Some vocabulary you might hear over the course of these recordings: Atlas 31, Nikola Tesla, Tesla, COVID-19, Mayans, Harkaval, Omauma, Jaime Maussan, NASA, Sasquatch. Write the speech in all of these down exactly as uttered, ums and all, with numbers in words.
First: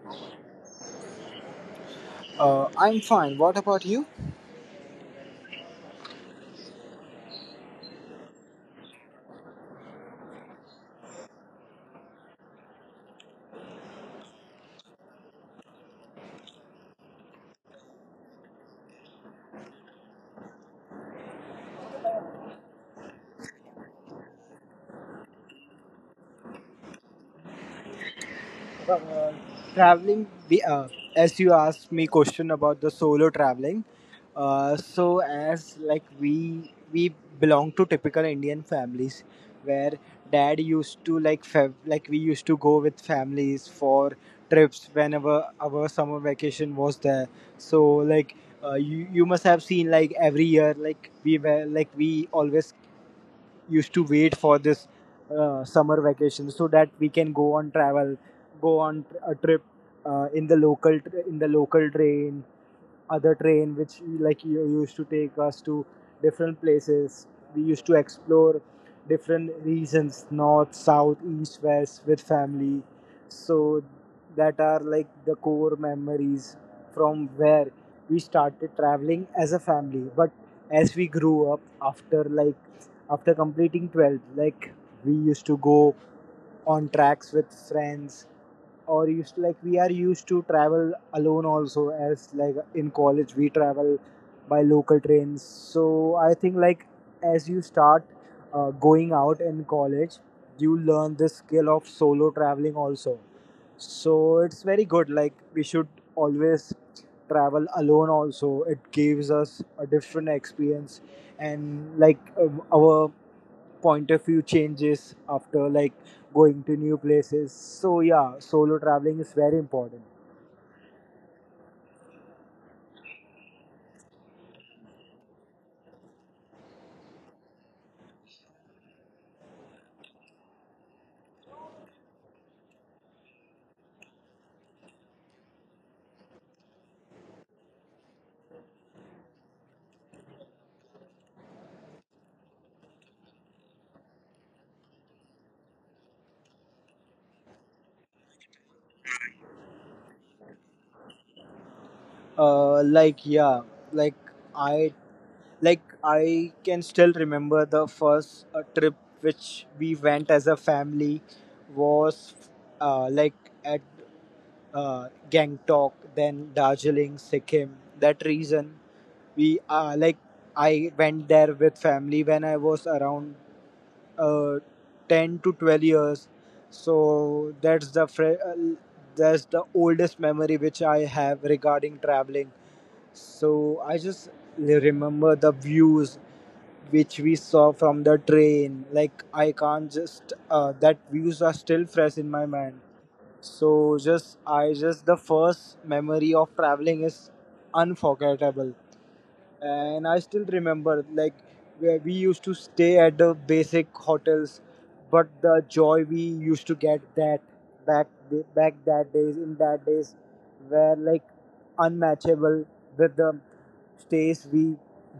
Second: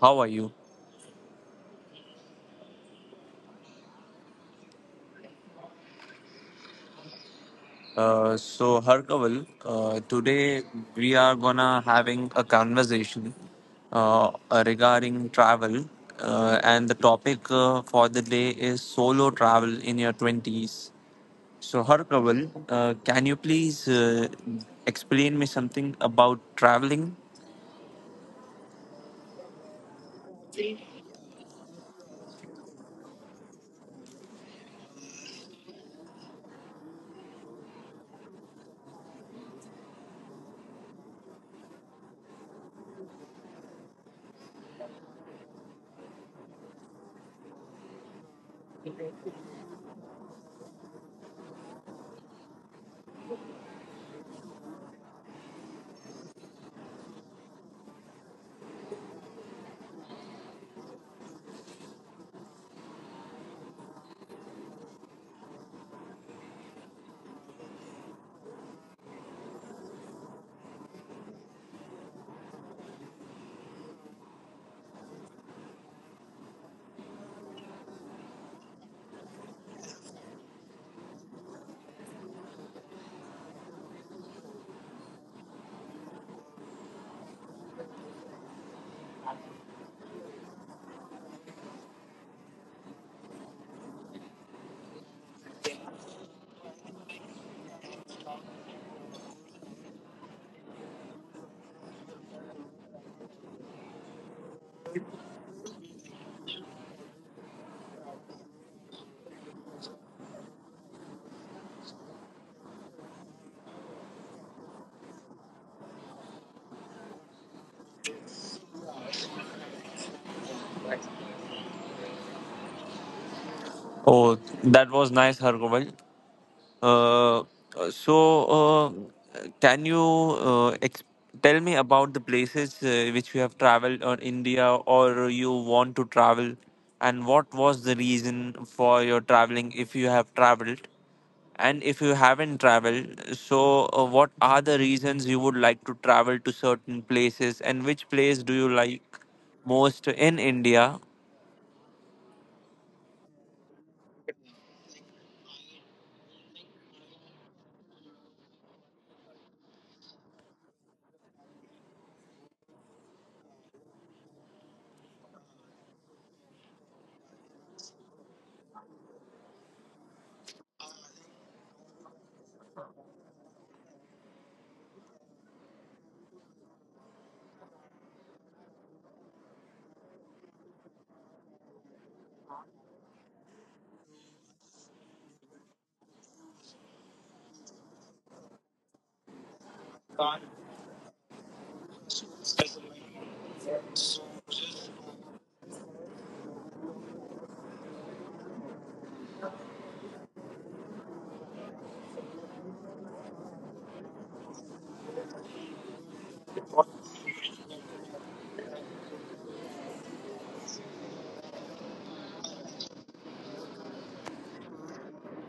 How are you? Uh, I'm fine. What about you? Uh, so Harkaval, uh, today we are gonna having a conversation uh, regarding travel, uh, and the topic uh, for the day is solo travel in your twenties. So Harkaval, uh, can you please uh, explain me something about traveling? uh, traveling we- uh, as you asked me question about the solo traveling, uh, so as like we we belong to typical indian families where dad used to like fa- like we used to go with families for trips whenever our summer vacation was there. So like uh, you you must have seen like every year, like we were like we always used to wait for this uh, summer vacation so that we can go on travel, go on tr- a trip uh, in the local tr- in the local train, other train which like you used to take us to different places. We used to explore different regions, north south east west, with family. So that are like the core memories from where we started traveling as a family. But as we grew up after like after completing twelfth, like we used to go on tracks with friends, or used to, like we are used to travel alone also, as like in college we travel by local trains. So I think like as you start uh, going out in college, you learn this skill of solo traveling also. So it's very good, like we should always travel alone also. It gives us a different experience and like um, our point of view changes after like going to new places. So yeah, solo traveling is very important. Oh, that was nice, Harkaval. Uh, uh, so, uh, can you uh, ex- tell me about the places uh, which you have traveled or India or you want to travel, and what was the reason for your traveling if you have traveled? And if you haven't traveled, so uh, what are the reasons you would like to travel to certain places, and which place do you like most in India? Uh like yeah, like i like I can still remember the first uh, trip which we went as a family, was uh, like at uh, Gangtok, then Darjeeling, Sikkim. That reason, we uh, like I went there with family when I was around uh, ten to twelve years. So that's the fre- uh, that's the oldest memory which I have regarding traveling. So I just li- remember the views which we saw from the train. Like I can't just uh, that views are still fresh in my mind. So just I just the first memory of traveling is unforgettable. And I still remember like where we used to stay at the basic hotels, but the joy we used to get that back back that days, in that days, were like unmatchable with the stays we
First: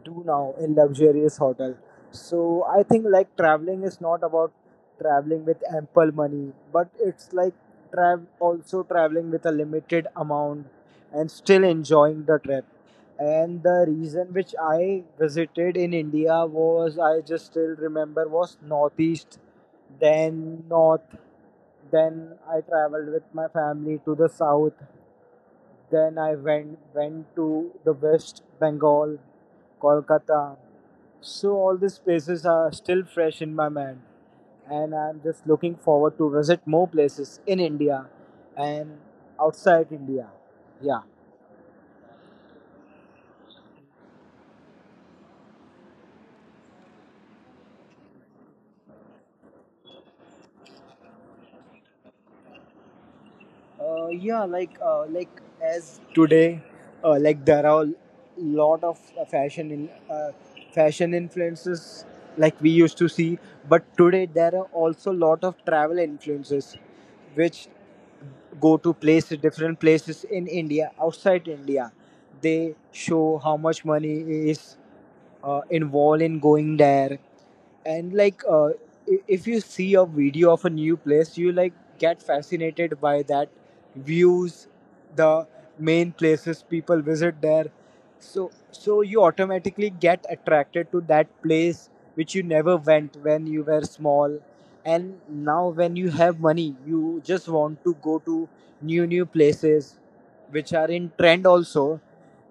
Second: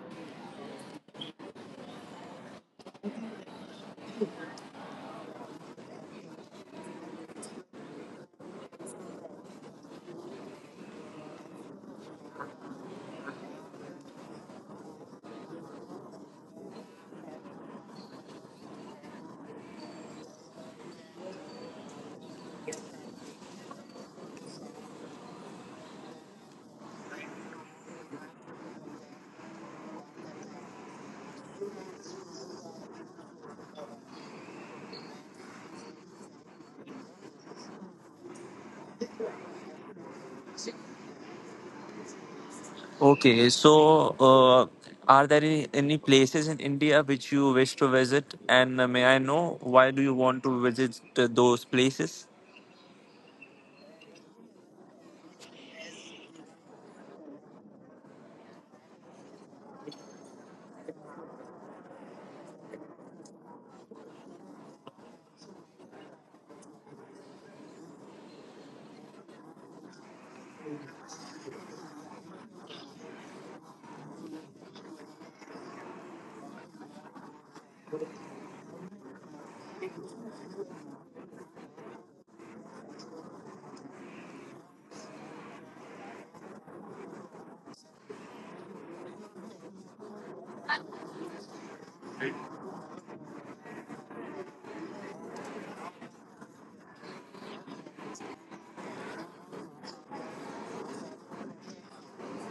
do now in luxurious hotel. So I think like traveling is not about traveling with ample money, but it's like travel also traveling with a limited amount and still enjoying the trip. And the reason which I visited in India was, I just still remember, was northeast, then north, then I traveled with my family to the south, then I went went to the West Bengal, Kolkata. So all these places are still fresh in my mind, and I'm just looking forward to visit more places in India and outside India. Yeah. Okay, so uh, are there any, any places in India which you wish to visit? And uh, may I know why do you want to visit uh, those places? Uh, yeah, like uh, like as today, uh, like there are a lot of uh, fashion in uh, fashion influences, like we used to see. But today there are also a lot of travel influences which go to places different places in India, outside India. They show how much money is uh, involved in going there. And like uh, i- if you see a video of a new place, you like get fascinated by that views, the main places people visit there. So so you automatically get attracted to that place which you never went when you were small. And now when you have money, you just want to go to new new places which are in trend also.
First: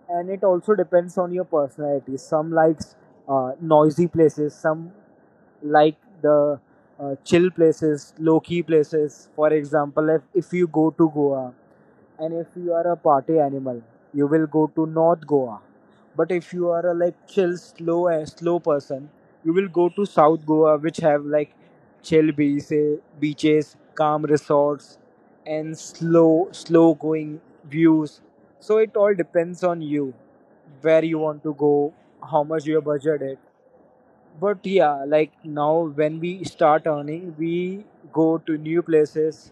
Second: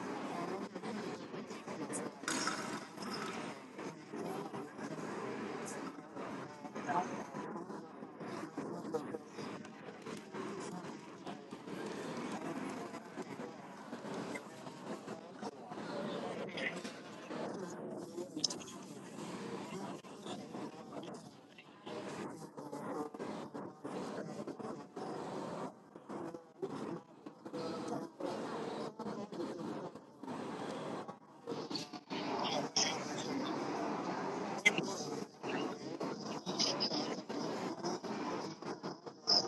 And it also depends on your personality. Some likes uh, noisy places, some like the uh, chill places, low key places. For example, if, if you go to Goa and if you are a party animal, you will go to North Goa. But if you are a like chill, slow, eh, slow person, you will go to South Goa, which have like chill beaches, beaches, calm resorts, and slow, slow going views. So it all depends on you, where you want to go, how much your budget is. But yeah, like now when we start earning, we go to new places.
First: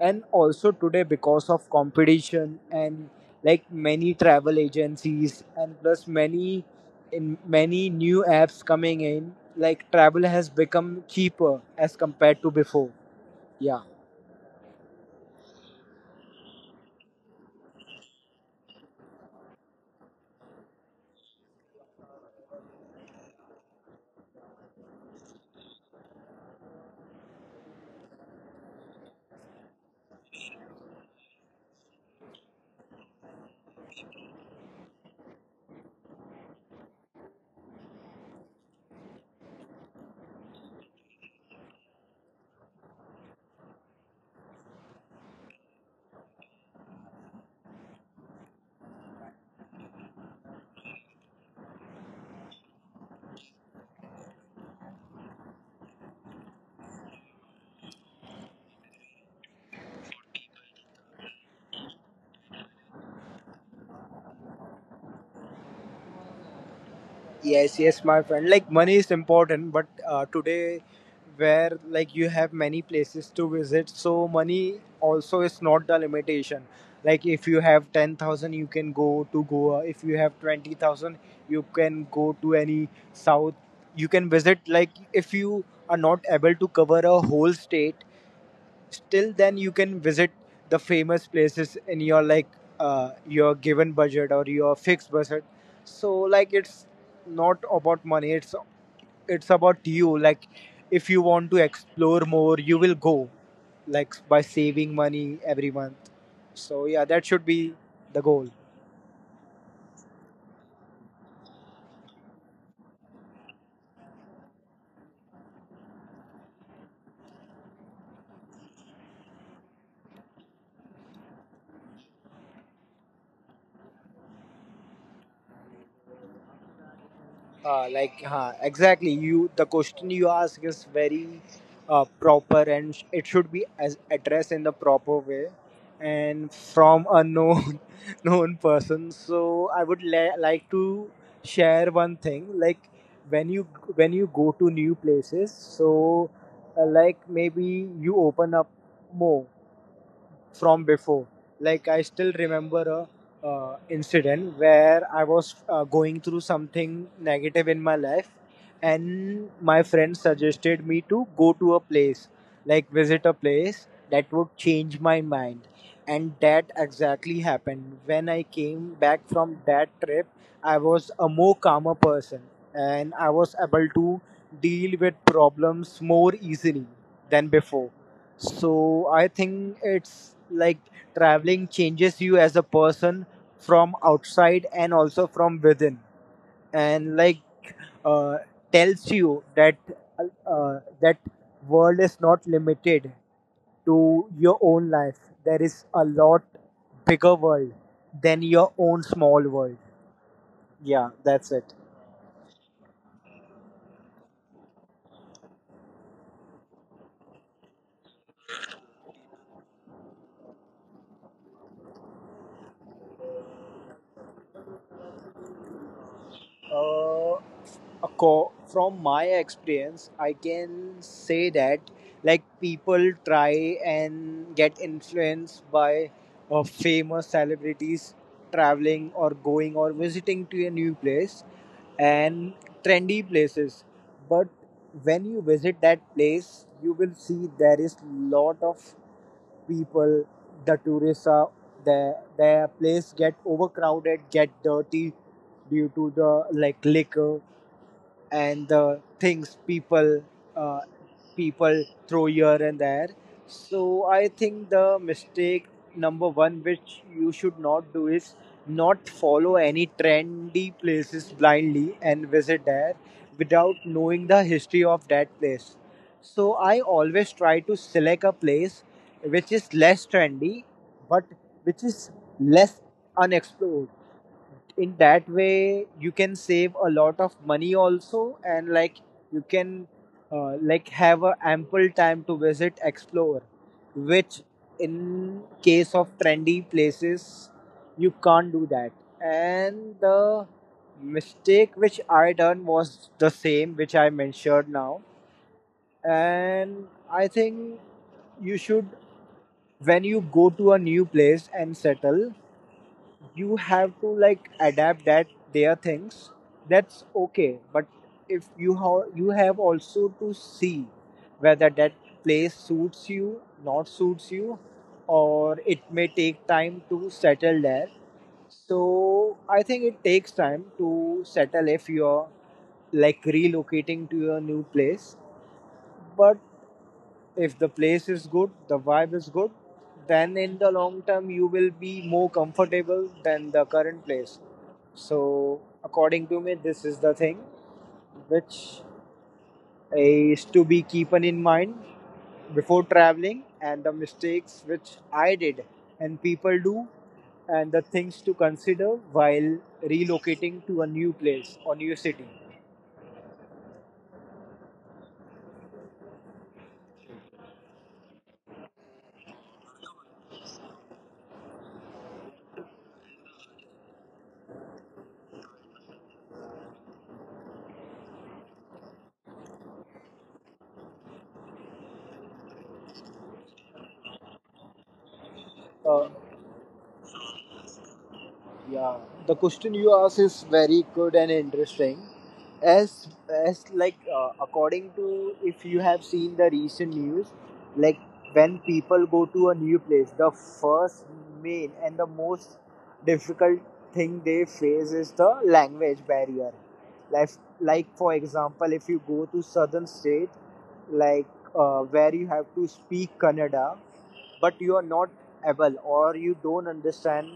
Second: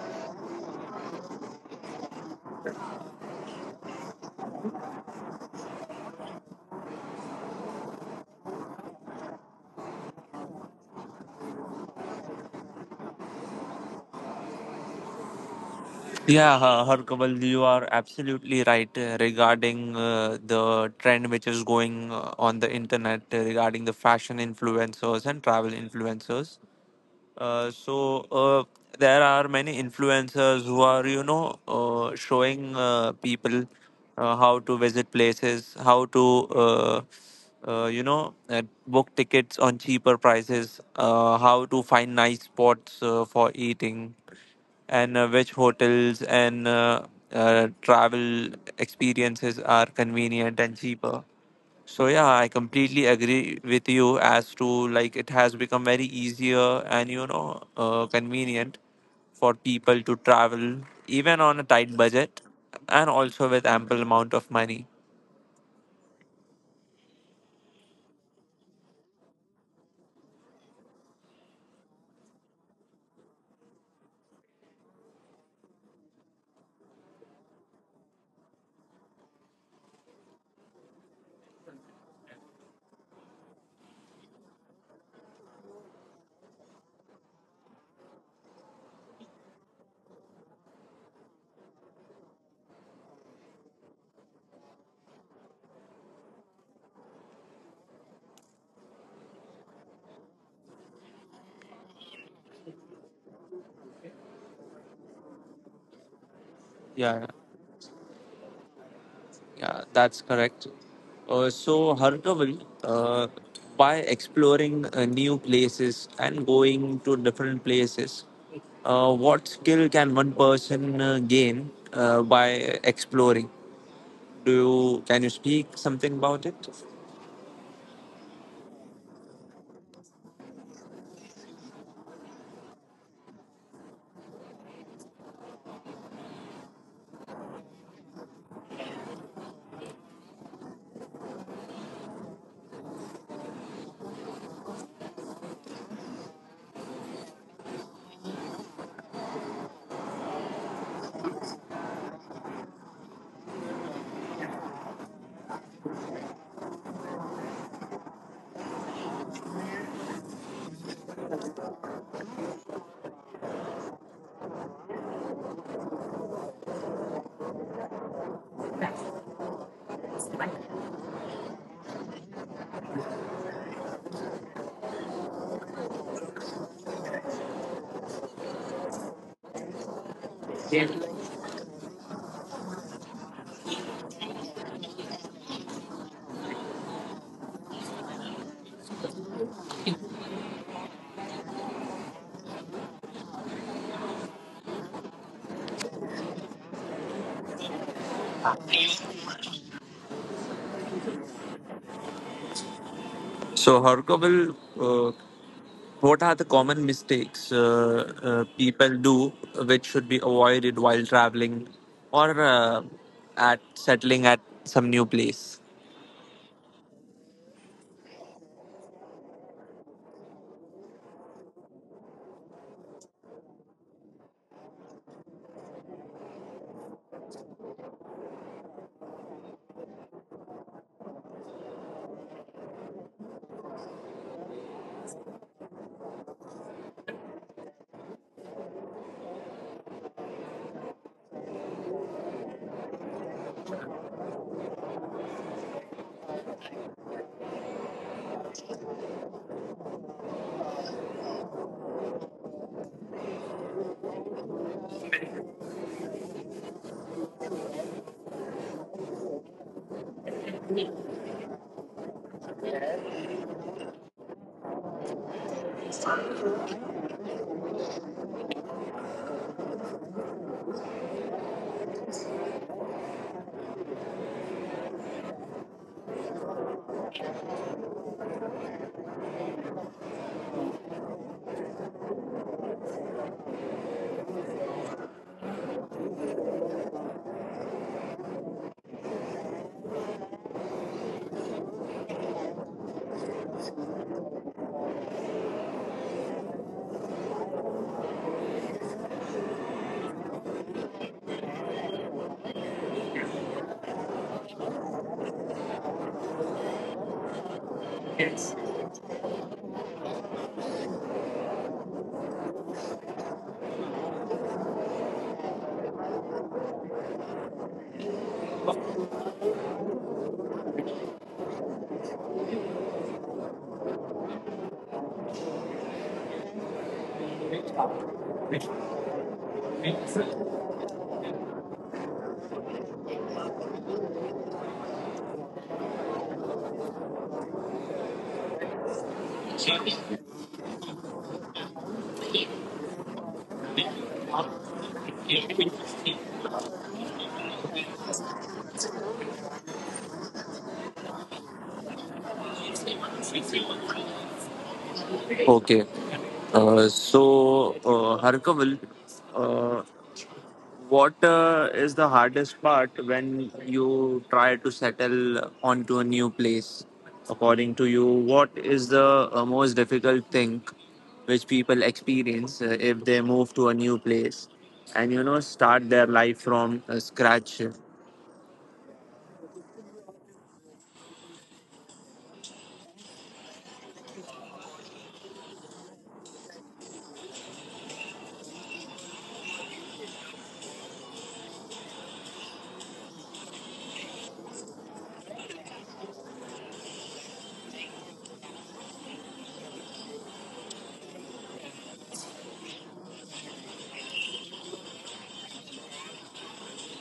And also today, because of competition and like many travel agencies, and plus many in many new apps coming in, like travel has become cheaper as compared to before. Yeah. Yeah, uh, Harkaval, you are absolutely right uh, regarding uh, the trend which is going uh, on the internet uh, regarding the fashion influencers and travel influencers. Uh, so uh, there are many influencers who are you know uh, showing uh, people uh, how to visit places how to uh, uh, you know uh, book tickets on cheaper prices uh, how to find nice spots uh, for eating and uh, which hotels and uh, uh, travel experiences are convenient and cheaper, so yeah, I completely agree with you as to like it has become very easier and you know uh, convenient for people to travel even on a tight budget and also with ample amount of money. Yes, yes, my friend. Like money is important, but uh, today, where like you have many places to visit, so money also is not the limitation. Like if you have ten thousand, you can go to Goa. If you have twenty thousand, you can go to any south. You can visit. Like if you are not able to cover a whole state, still, then, you can visit the famous places in your like uh, your given budget or your fixed budget. So like it's not about money. It's it's about you. Like if you want to explore more, you will go like by saving money every month. So Yeah, yeah, that should be the goal. yeah, that's correct. Uh, so Harkaval, uh, by exploring uh, new places and going to different places, uh, what skill can one person uh, gain uh, by exploring? Do you can you speak something about it? uh, like huh, exactly, you the question you ask is very uh, proper and sh- it should be as addressed in the proper way and from a known known person. So I would la- like to share one thing. Like when you when you go to new places, so uh, like maybe you open up more from before. Like I still remember a uh, incident where I was uh, going through something negative in my life, and my friend suggested me to go to a place, like visit a place that would change my mind, and that exactly happened. When I came back from that trip, I was a more calmer person, and I was able to deal with problems more easily than before. So I think it's like traveling changes you as a person from outside and also from within, and like uh, tells you that uh, that world is not limited to your own life. There is a lot bigger world than your own small world. Yeah, that's it. So Harkovil, uh, what are the common mistakes uh, uh, people do which should be avoided while traveling or uh, at settling at some new place? Uh, Acco- from my experience I can say that like people try and get influenced by uh, famous celebrities traveling or going or visiting to a new place and trendy places. But when you visit that place, you will see there is lot of people, the tourists are their their place get overcrowded, get dirty due to the like liquor and the things people uh, people throw here and there. So I think the mistake number one, which you should not do, is not follow any trendy places blindly and visit there without knowing the history of that place. So I always try to select a place which is less trendy, but which is less unexplored. In that way you can save a lot of money also, and like you can uh, like have a ample time to visit, explore, which in case of trendy places you can't do that. And the mistake which I done was the same which I mentioned now. And I think you should, when you go to a new place and settle, you have to like adapt that their things. That's okay. But if you ha- you have also to see whether that place suits you, not suits you, or it may take time to settle there. So I think it takes time to settle if you're like relocating to your new place. But if the place is good, the vibe is good, then in the long term you will be more comfortable than the current place. So according to me, this is the thing which is to be keeping in mind before traveling, and the mistakes which I did and people do, and the things to consider while relocating to a new place or new city. Okay. Uh, so, uh, Harkaval, what uh, is the hardest part when you try to settle onto a new place? According to you, what is the uh, most difficult thing which people experience uh, if they move to a new place and you know Uh, start their life from uh, scratch? Yeah, the question you ask is very good and interesting. As as like uh, according to if you have seen the recent news, like when people go to a new place, the first main and the most difficult thing they face is the language barrier. Like like for example, if you go to southern state, like uh, where you have to speak Kannada, but you are not able, or you don't understand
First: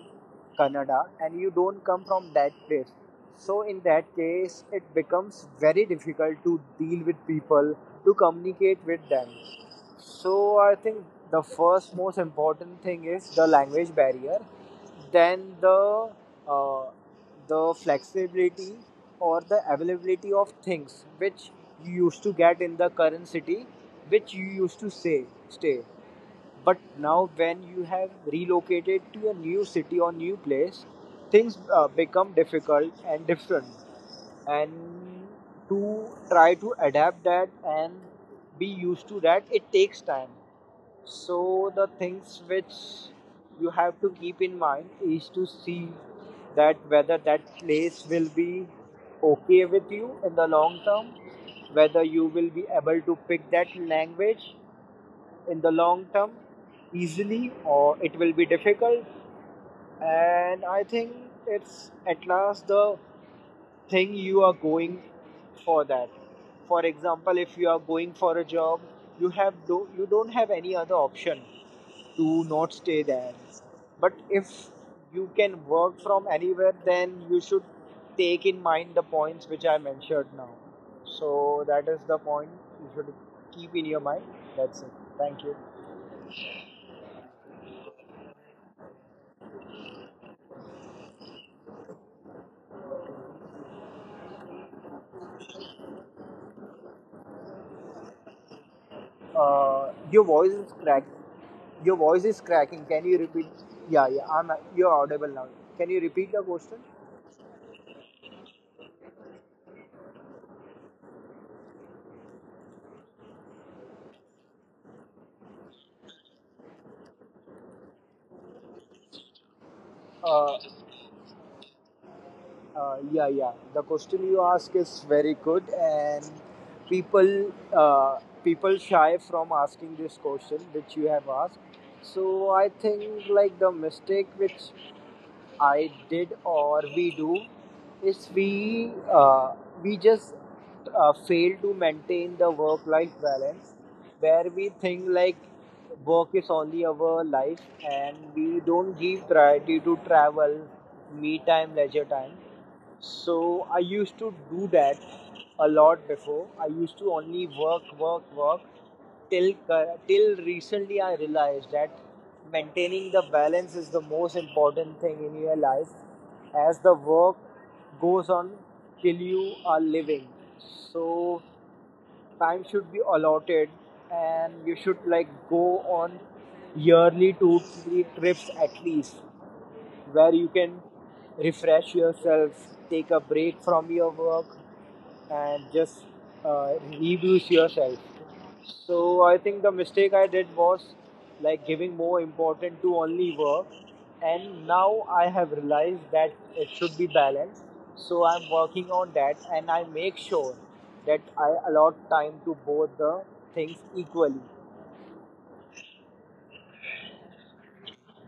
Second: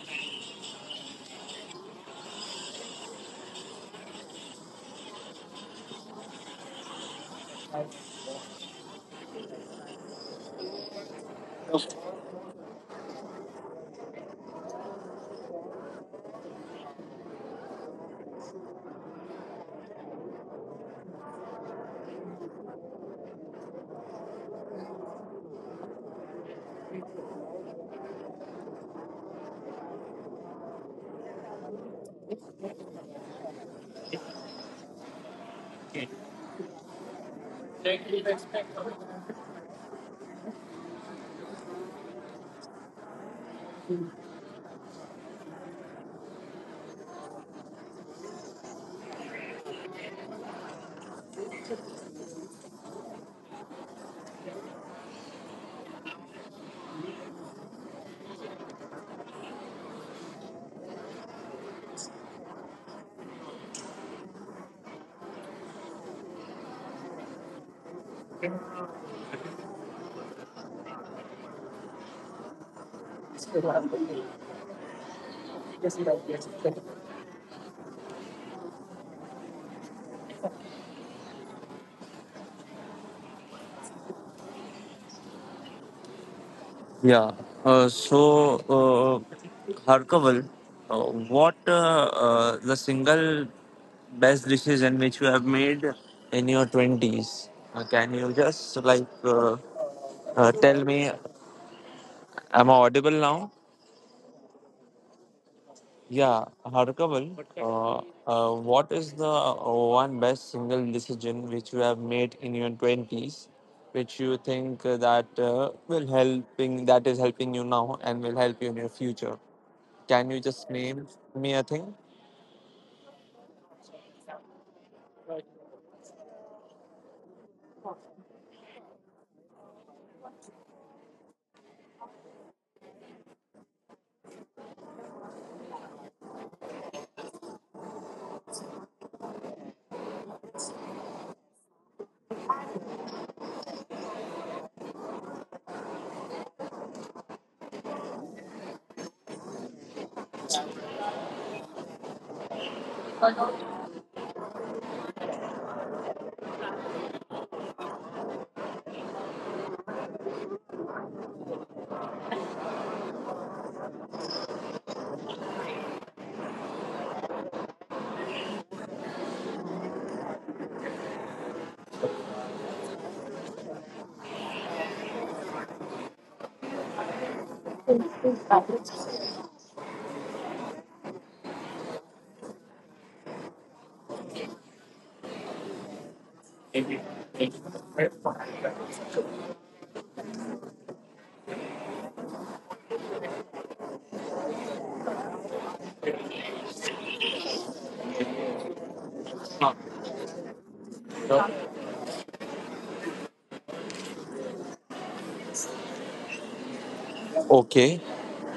Kannada and you don't come from that place. So, in that case, it becomes very difficult to deal with people, to communicate with them. So, I think the first most important thing is the language barrier, then the uh, the flexibility or the availability of things which you used to get in the current city which you used to say stay, but now when you have relocated to a new city or new place, things uh, become difficult and different, and to try to adapt that and be used to that it takes time. So the things which you have to keep in mind is to see that whether that place will be okay with you in the long term, whether you will be able to pick that language in the long term easily, or it will be difficult. And I think it's at last the thing you are going for. That, for example, if you are going for a job, you have do, you don't have any other option to not stay there. But if you can work from anywhere, then you should take in mind the points which I mentioned now. So that is the point you should keep in your mind. That's it. Thank you. Yeah. Uh, so, uh, Harkaval, uh, what uh, uh, the single best dishes in which you have made in your twenties? Uh, can you just like uh, Uh, your uh, voice is tell me, crack. Your voice is am I cracking. audible Can you now? repeat? Yeah, yeah. I'm. You're audible now. Can you repeat Yeah, the question? Harkaval, uh, uh, what is the uh, one best single decision which you have made in your twenties, which you think that uh, will helping that is helping you now and will help you in your future? Can you Uh, just name me a thing? uh, yeah, yeah. The question you ask is very good, and people, uh, people shy from asking this question which you have asked. So I think like the mistake which I did, or we do, is we uh, we just uh, fail to maintain the work life balance, where we think like work is only our life, and we don't give priority to travel, me time, leisure time. So I used to do that a lot before. I used to only work, work, work till uh, till recently I realized that maintaining the balance is the most important thing in your life, as the work goes on till you are living. So time should be allotted, and you should like go on yearly two three trips at least, where you can refresh yourself, take a break from your work, and just uh, reboost yourself. So I think the mistake I did was like giving more importance to only work, and now I have realized that it should be balanced. So I'm working on that, Sure. and I make sure that I allot time to both the things equally. Okay.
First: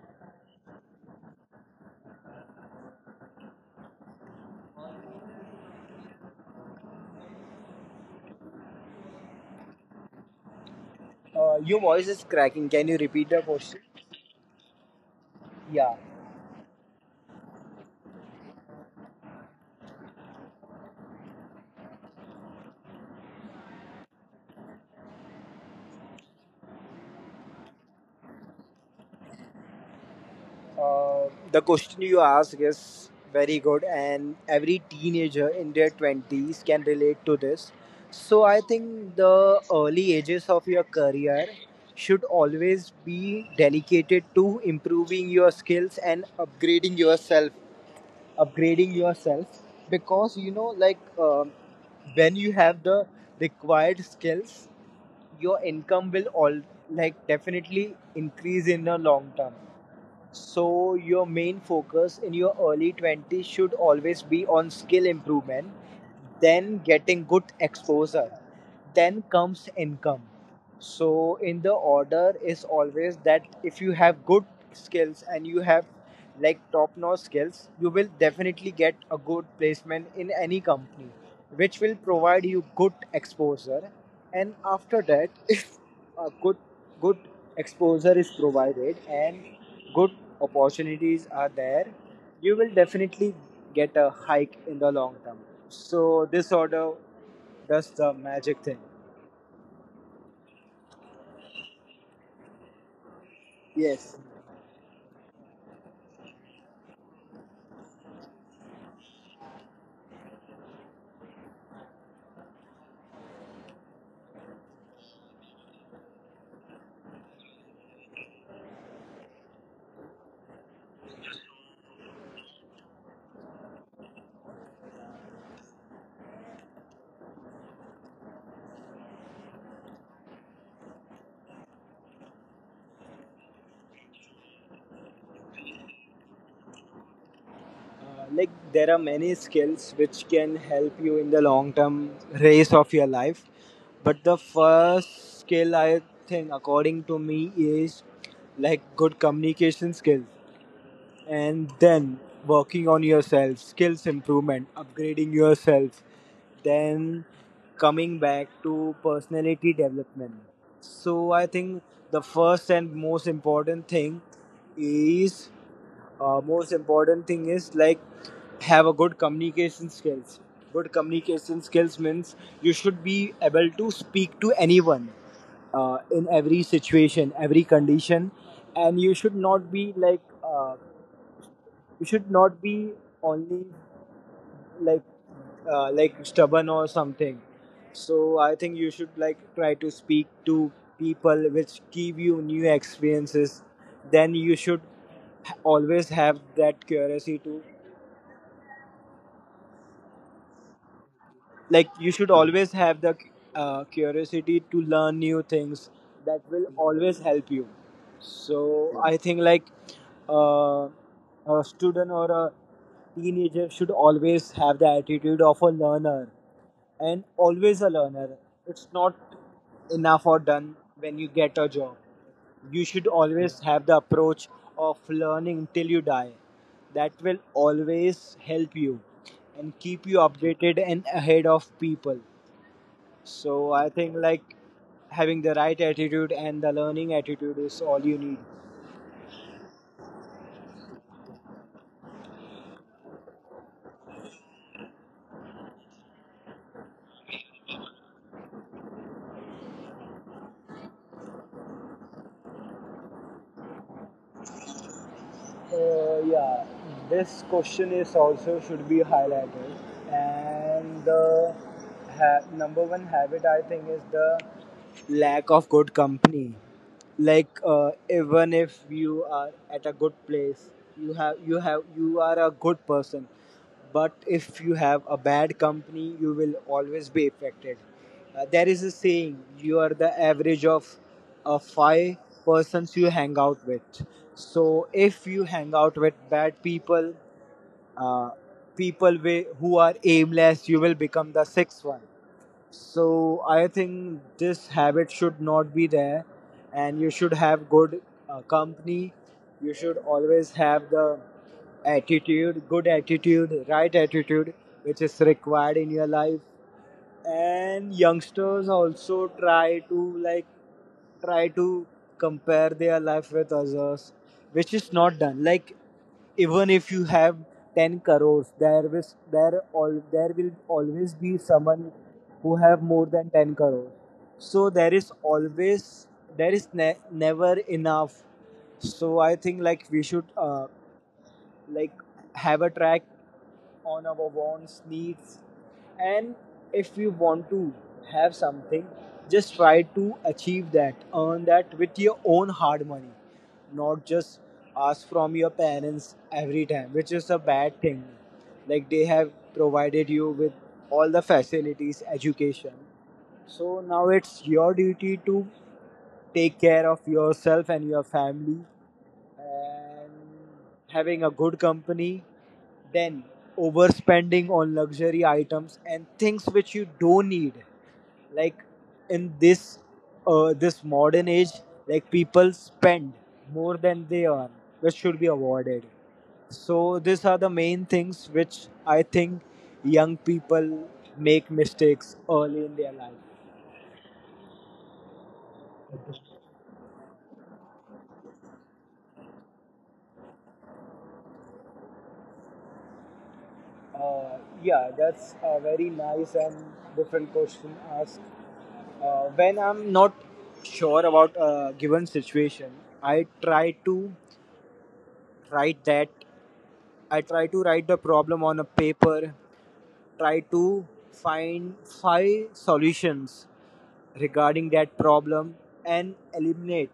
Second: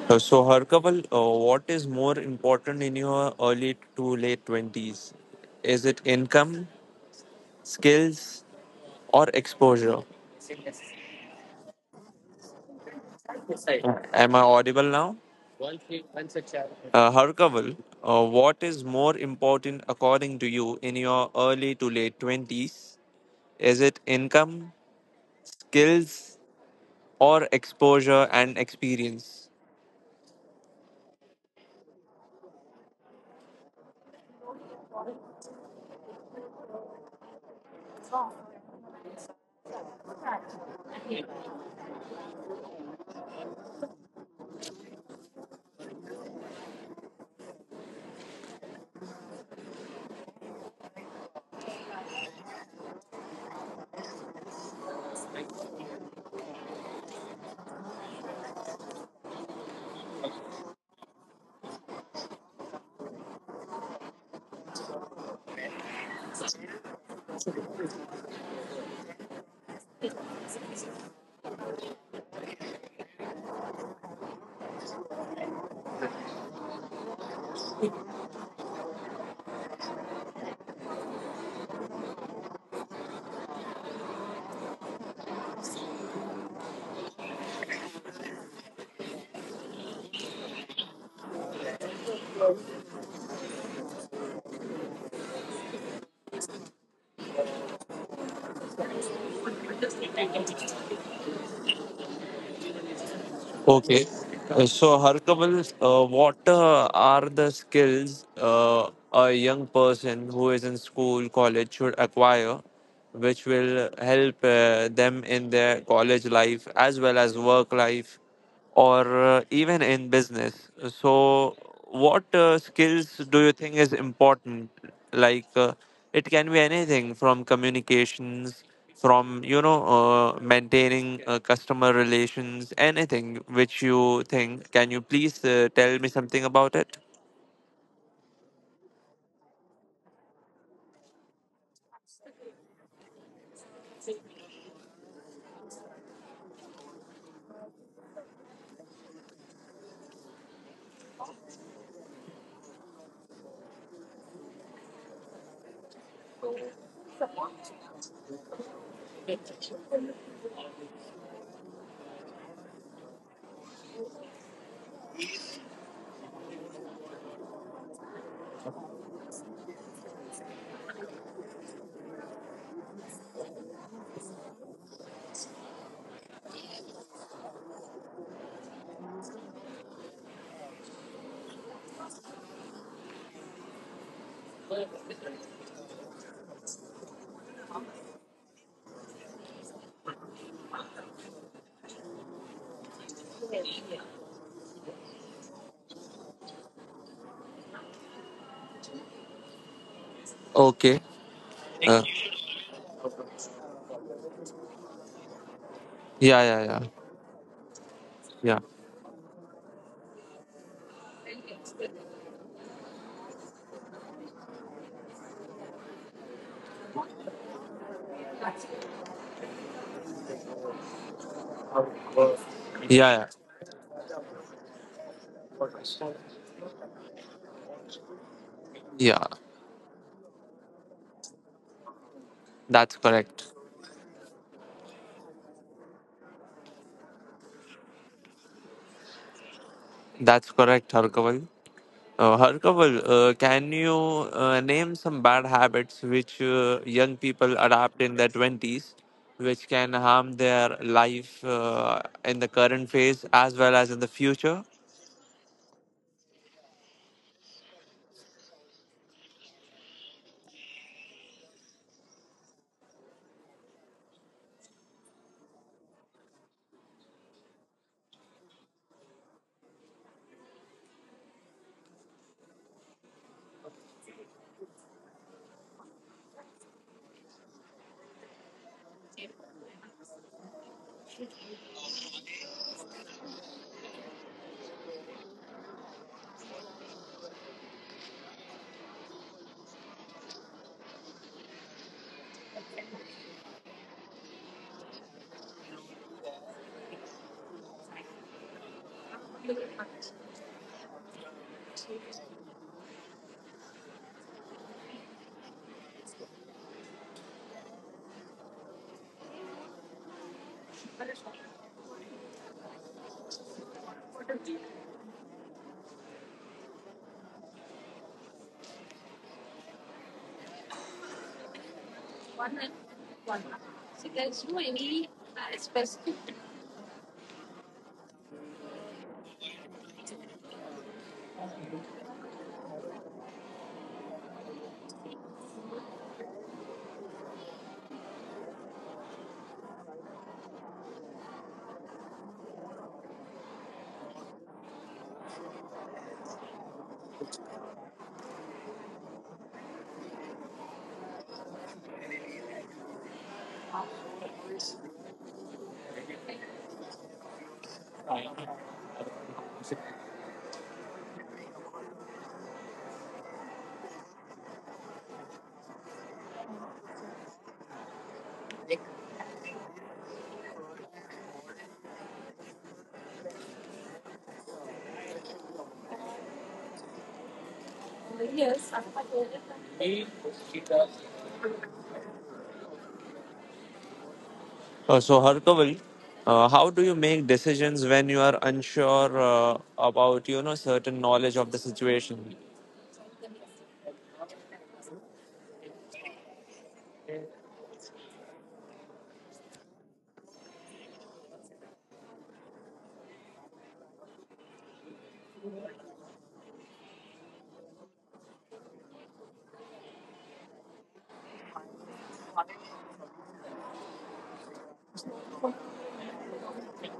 Uh, so, Harkaval, uh, what is more important in your early to late twenties? Is it income, skills, or exposure? Uh, your voice is cracking. Can you repeat the question? Am I audible now? Yeah. Uh, Harkaval, uh, what is more important according to you in your early to late twenties? Is it income, skills, or exposure and experience? Uh, the question you ask is very good, and every teenager in their twenties can relate to this. So, I think the early ages of your career should always be dedicated to improving your skills and upgrading yourself. Upgrading yourself because you know, like um when you have the required skills, your income will all like definitely increase in the long term. So, your main focus in your early twenties should always be on skill improvement, then getting good exposure, then comes income. So, in the order is always that if you have good skills and you have like top notch skills, you will definitely get a good placement in any company which will provide you good exposure, and after that if a good good exposure is provided and good opportunities are there, you will definitely get a hike in the long term. So this order does the magic thing. Yes. Okay. Uh, So, Harkaval, uh, what uh, are the skills uh, a young person who is in school, college should acquire, which will help uh, them in their college life as well as work life or uh, even in business? So, what uh, skills do you think is important like uh, it can be anything from communications from you know uh, maintaining uh, customer relations anything which you think can you please uh, tell me something about it. Uh, like there are many skills which can help you in the long term race of your life, but the first skill I think according to me is like good communication skills, and then working on yourself, skills improvement, upgrading yourself, then coming back to personality development. So I think the first and most important thing is uh, most important thing is like have a good communication skills. Good communication skills means you should be able to speak to anyone uh, in every situation, every condition, and you should not be like. Uh, You should not be only like uh, like stubborn or something. So I think you should like try to speak to people which give you new experiences. Then you should always have that curiosity to Okay. like you uh, should always have the uh, curiosity to learn new things. That yeah, will yeah, yeah. always help you. So Yeah, I think like uh, a student or a teenager should always have the attitude of a learner, and always a learner. It's not enough or done when you get a job. yeah, You should yeah. always have the approach of learning till you die. That will always help you Yeah, and keep you updated and ahead of people. that's correct. So I think like having the right attitude and the learning attitude is all you need. That's correct, Harkaval. Uh, Harkaval, uh, can you uh, name some bad habits which uh, young people adapt in their twenties, which can harm their life uh, in the current phase as well as in the future? Uh, yeah, this question is also should be highlighted. And the ha- number one habit I think is the lack of good company. Like uh, even if you are at a good place, you have you have you are a good person, but if you have a bad company, you will always be affected. Uh, there is a saying, you are the average of uh, five persons you hang out with. So if you hang out with bad people, uh, people wi- who are aimless, you will become the sixth one. So I think this habit should not be there, and you should have good uh, company. You should always have the attitude, good attitude, right attitude, which is required in your life. And youngsters also try to like try to compare their life with others, which is not done. Like even if you have ten crores, there is there all there will always be someone who have more than ten crores. So there is always there is ne- never enough. So I think like we should uh, like have a track on our wants needs. And if you want to have something, just try to achieve that, earn that with your own hard money, not just ask from your parents every time, which is a bad thing. Like they have provided you with all the facilities education, so now it's your duty to take care of yourself and your family, and having a good company, then overspending on luxury items and things which you don't need. Like in this uh, this modern age, like people spend more than they earn, which should be avoided. So these are the main things which I think young people make mistakes early in their life. Uh, so, Harkaval, uh, how do you make decisions when you are unsure uh, about you know certain knowledge of the situation? Uh, yeah, that's a very nice and different question asked. Uh, when I'm not sure about a given situation, I try to write that. I try to write the problem on a paper, try to find five solutions regarding that problem and eliminate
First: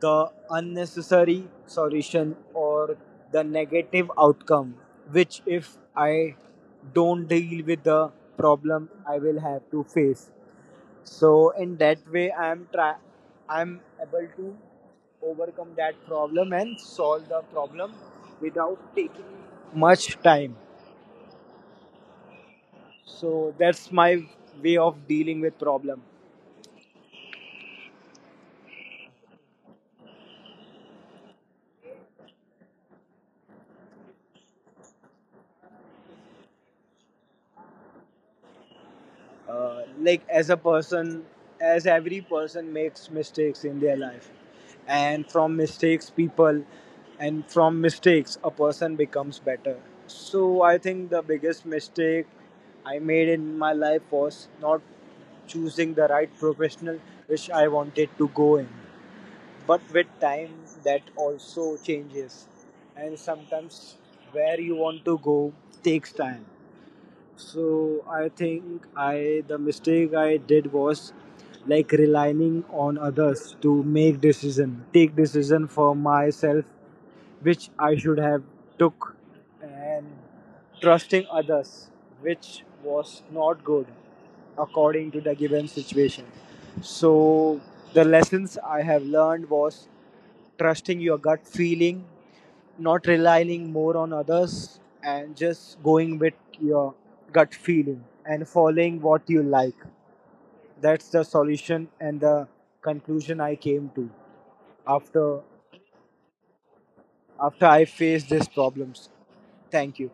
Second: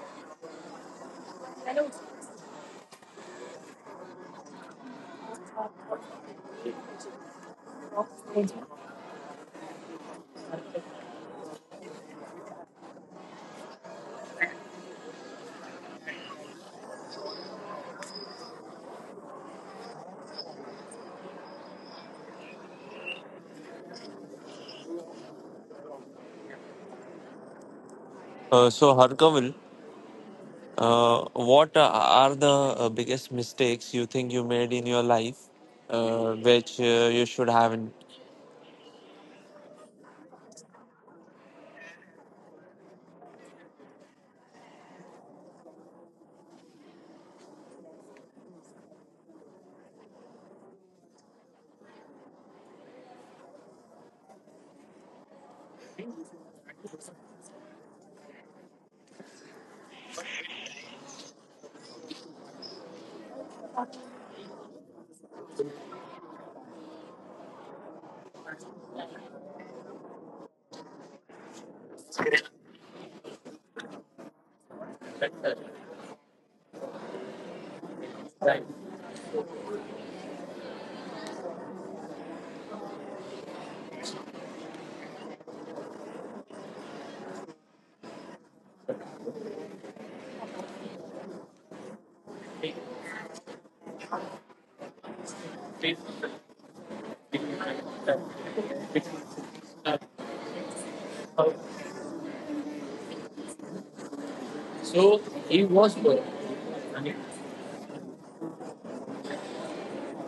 the unnecessary solution or the negative outcome which if I don't deal with the problem I will have to face. So in that way I am try I'm able to overcome that problem and solve the problem without taking much time. So that's my way of dealing with problem. Uh, so, Harkaval, uh, what are the uh, biggest mistakes you think you made in your life, uh, which uh, you should have in. Uh, like as a person, as every person makes mistakes in their life, and from mistakes people and from mistakes a person becomes better. So I think the biggest mistake I made in my life was not choosing the right professional which I wanted to go in. But with time, that also changes, and sometimes where you want to go takes time. So I think I the mistake I did was like relying on others to make decision, take decision for myself, which I should have took, and trusting others, which was not good according to the given situation. So the lessons I have learned was trusting your gut feeling, not relying more on others, and just going with your gut feeling and following what you like. That's the solution and the conclusion I came to after after I faced these problems. Thank you.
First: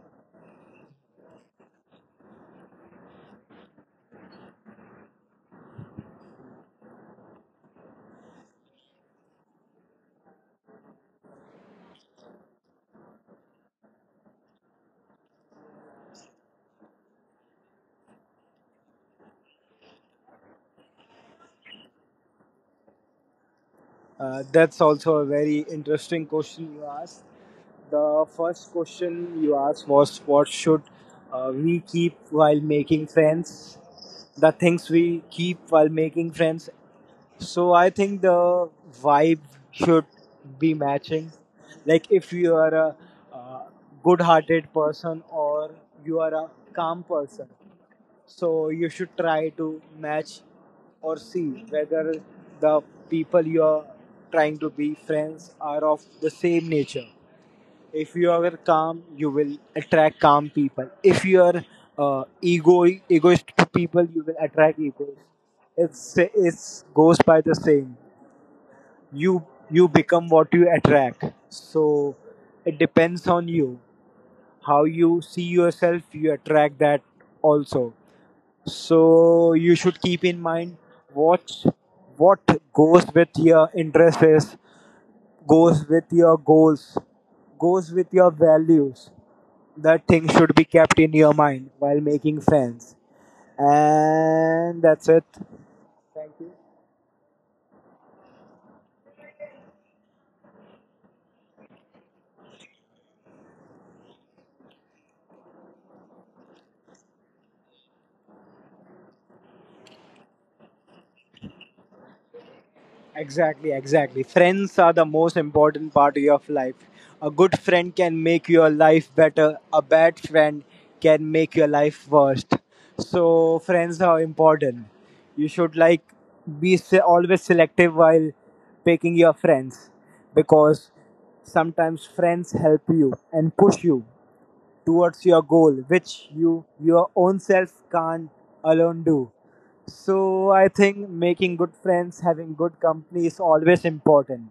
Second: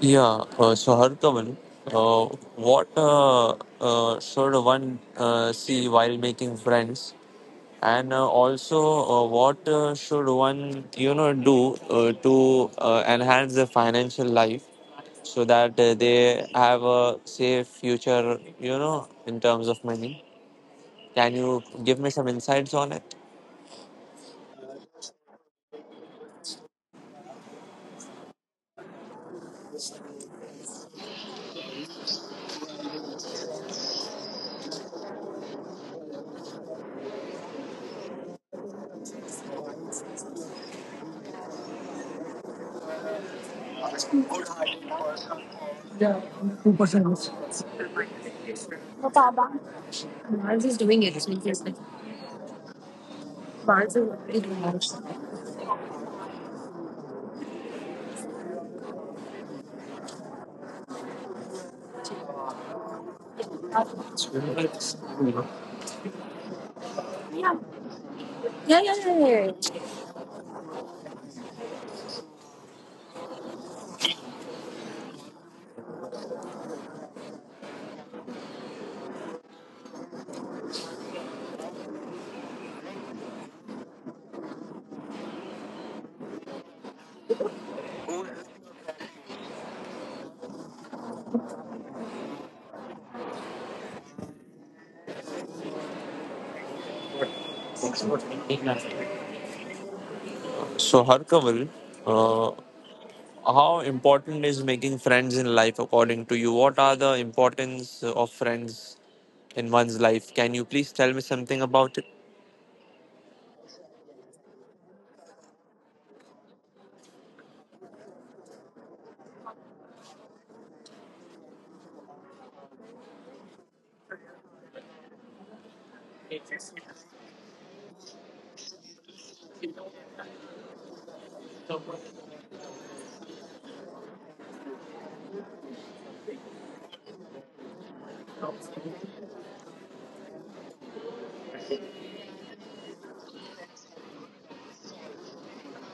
Yeah, uh, so Harkavan, uh, what uh, uh, should one uh, see while making friends? And uh, also, uh, what uh, should one, you know, do uh, to uh, enhance their financial life so that uh, they have a safe future, you know, in terms of money? Can you give me some insights on it? Uh, that's also a very interesting question you asked. The first question you asked was what should uh, we keep while making friends? The things we keep while making friends. So I think the vibe should be matching. Like if you are a uh, good-hearted person, or you are a calm person, so you should try to match or see whether the people you are trying to be friends are of the same nature. If you are calm, you will attract calm people. If you are uh, ego egoist to people, you will attract egoists. It's it's goes by the same. You you become what you attract. So it depends on you how you see yourself. You attract that also. So you should keep in mind what what goes with your interests, goes with your goals, goes with your values. That thing should be kept in your mind while making fans. And that's it. Thank you. So, Harkaval, uh, how important is making friends in life according to you? What are the importance of friends in one's life? Can you please tell me something about it? Exactly, exactly. Friends are the most important part of your life. A good friend can make your life better, a bad friend can make your life worse. So, friends are important. You should like be se- always selective while picking your friends, because sometimes friends help you and push you towards your goal, which you your own self can't alone do. So I think making good friends, having good company is always important.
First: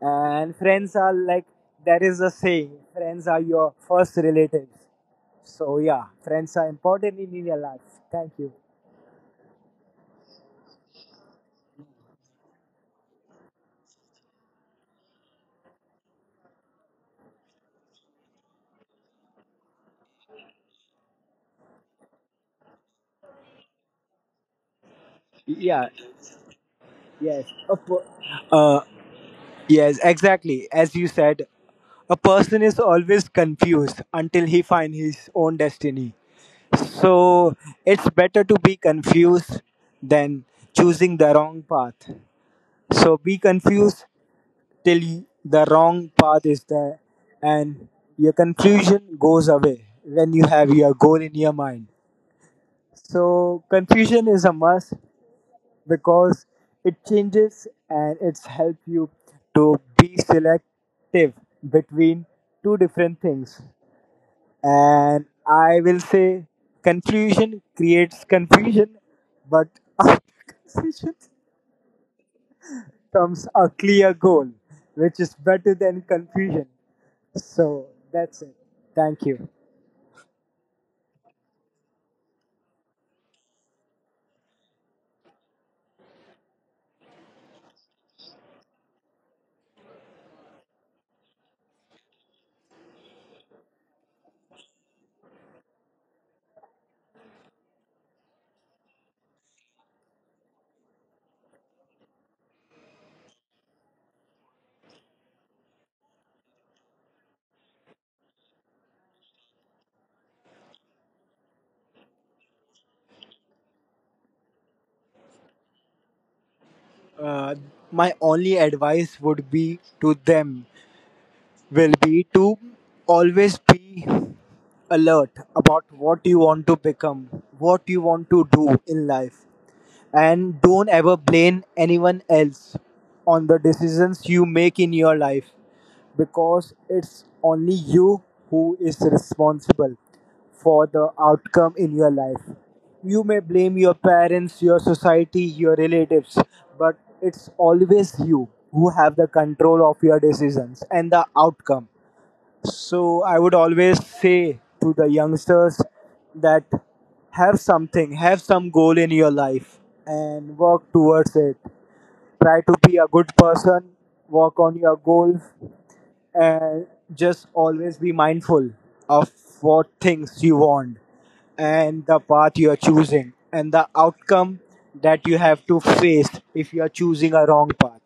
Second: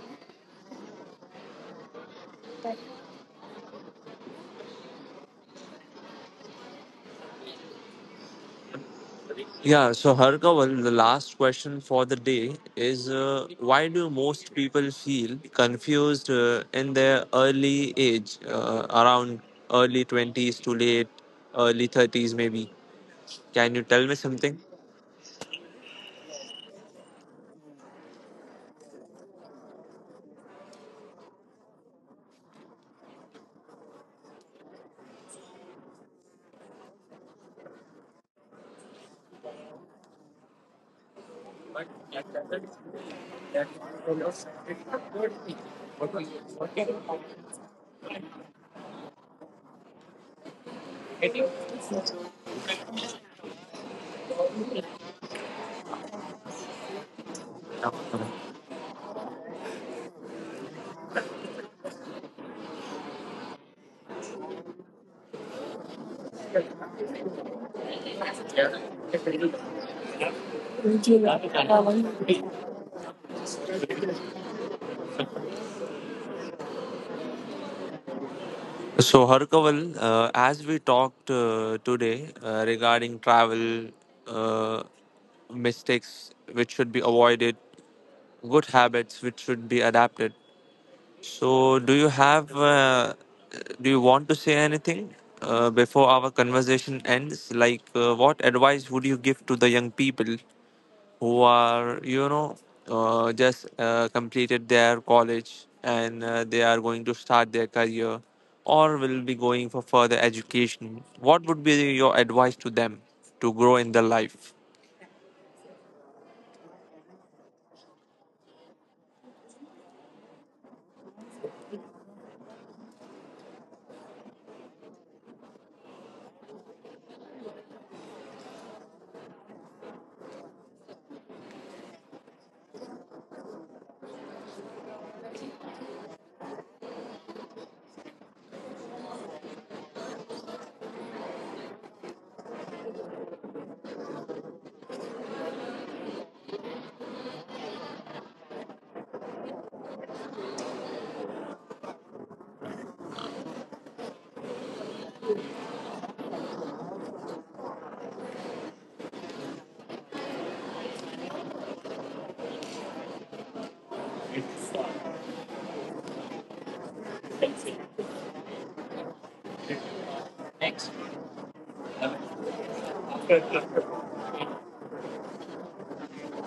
And friends are like that is the saying, friends are your first relatives. So yeah, friends are important in your life. Thank you. Yeah, so Harkaval, the last question for the day is uh, why do most people feel confused uh, in their early age, uh, around early twenties to late early thirties maybe? Can you tell me something? Yeah. Yes. Of course. Uh, Yes, exactly. As you said, a person is always confused until he finds his own destiny. So it's better to be confused than choosing the wrong path. So be confused till the wrong path is there, and your confusion goes away when you have your goal in your mind. So confusion is a must, because it changes and it's help you to be selective between two different things. And I will say confusion creates confusion, but after confusion comes a clear goal, which is better than confusion. So that's it. Thank you. So, Harkaval, uh, as we talked uh, today uh, regarding travel, uh, mistakes which should be avoided, good habits which should be adapted. So, do you have, uh, do you want to say anything uh, before our conversation ends? Like, uh, what advice would you give to the young people who are you know uh, just uh, completed their college and uh, they are going to start their career or will be going for further education? What would be your advice to them to grow in their life? uh, my only advice would be to them will be to always be alert about what you want to become, what you want to do in life, and don't ever blame anyone else on the decisions you make in your life, because it's only you who is responsible for the outcome in your life. You may blame your parents, your society, your relatives, but it's always you who have the control of your decisions and the outcome. So I would always say to the youngsters that have something, have some goal in your life and work towards it. Try to be a good person, work on your goals, and just always be mindful of what things you want and the path you are choosing, and the outcome that you have to face if you are choosing a wrong path.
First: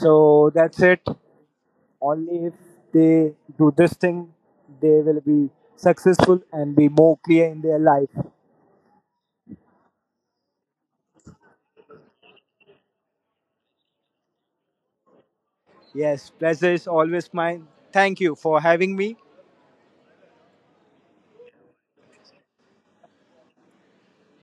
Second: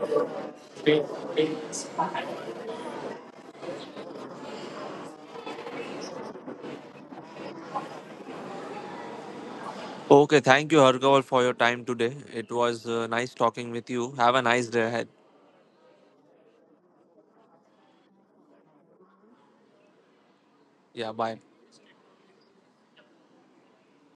So that's it. Only if they do this thing, they will be successful and be more clear in their life. Okay, thank you Harkaval for your time today. It was uh, nice talking with you. Have a nice day ahead. Yes, pleasure is always mine. Thank you for having me. Yeah, bye.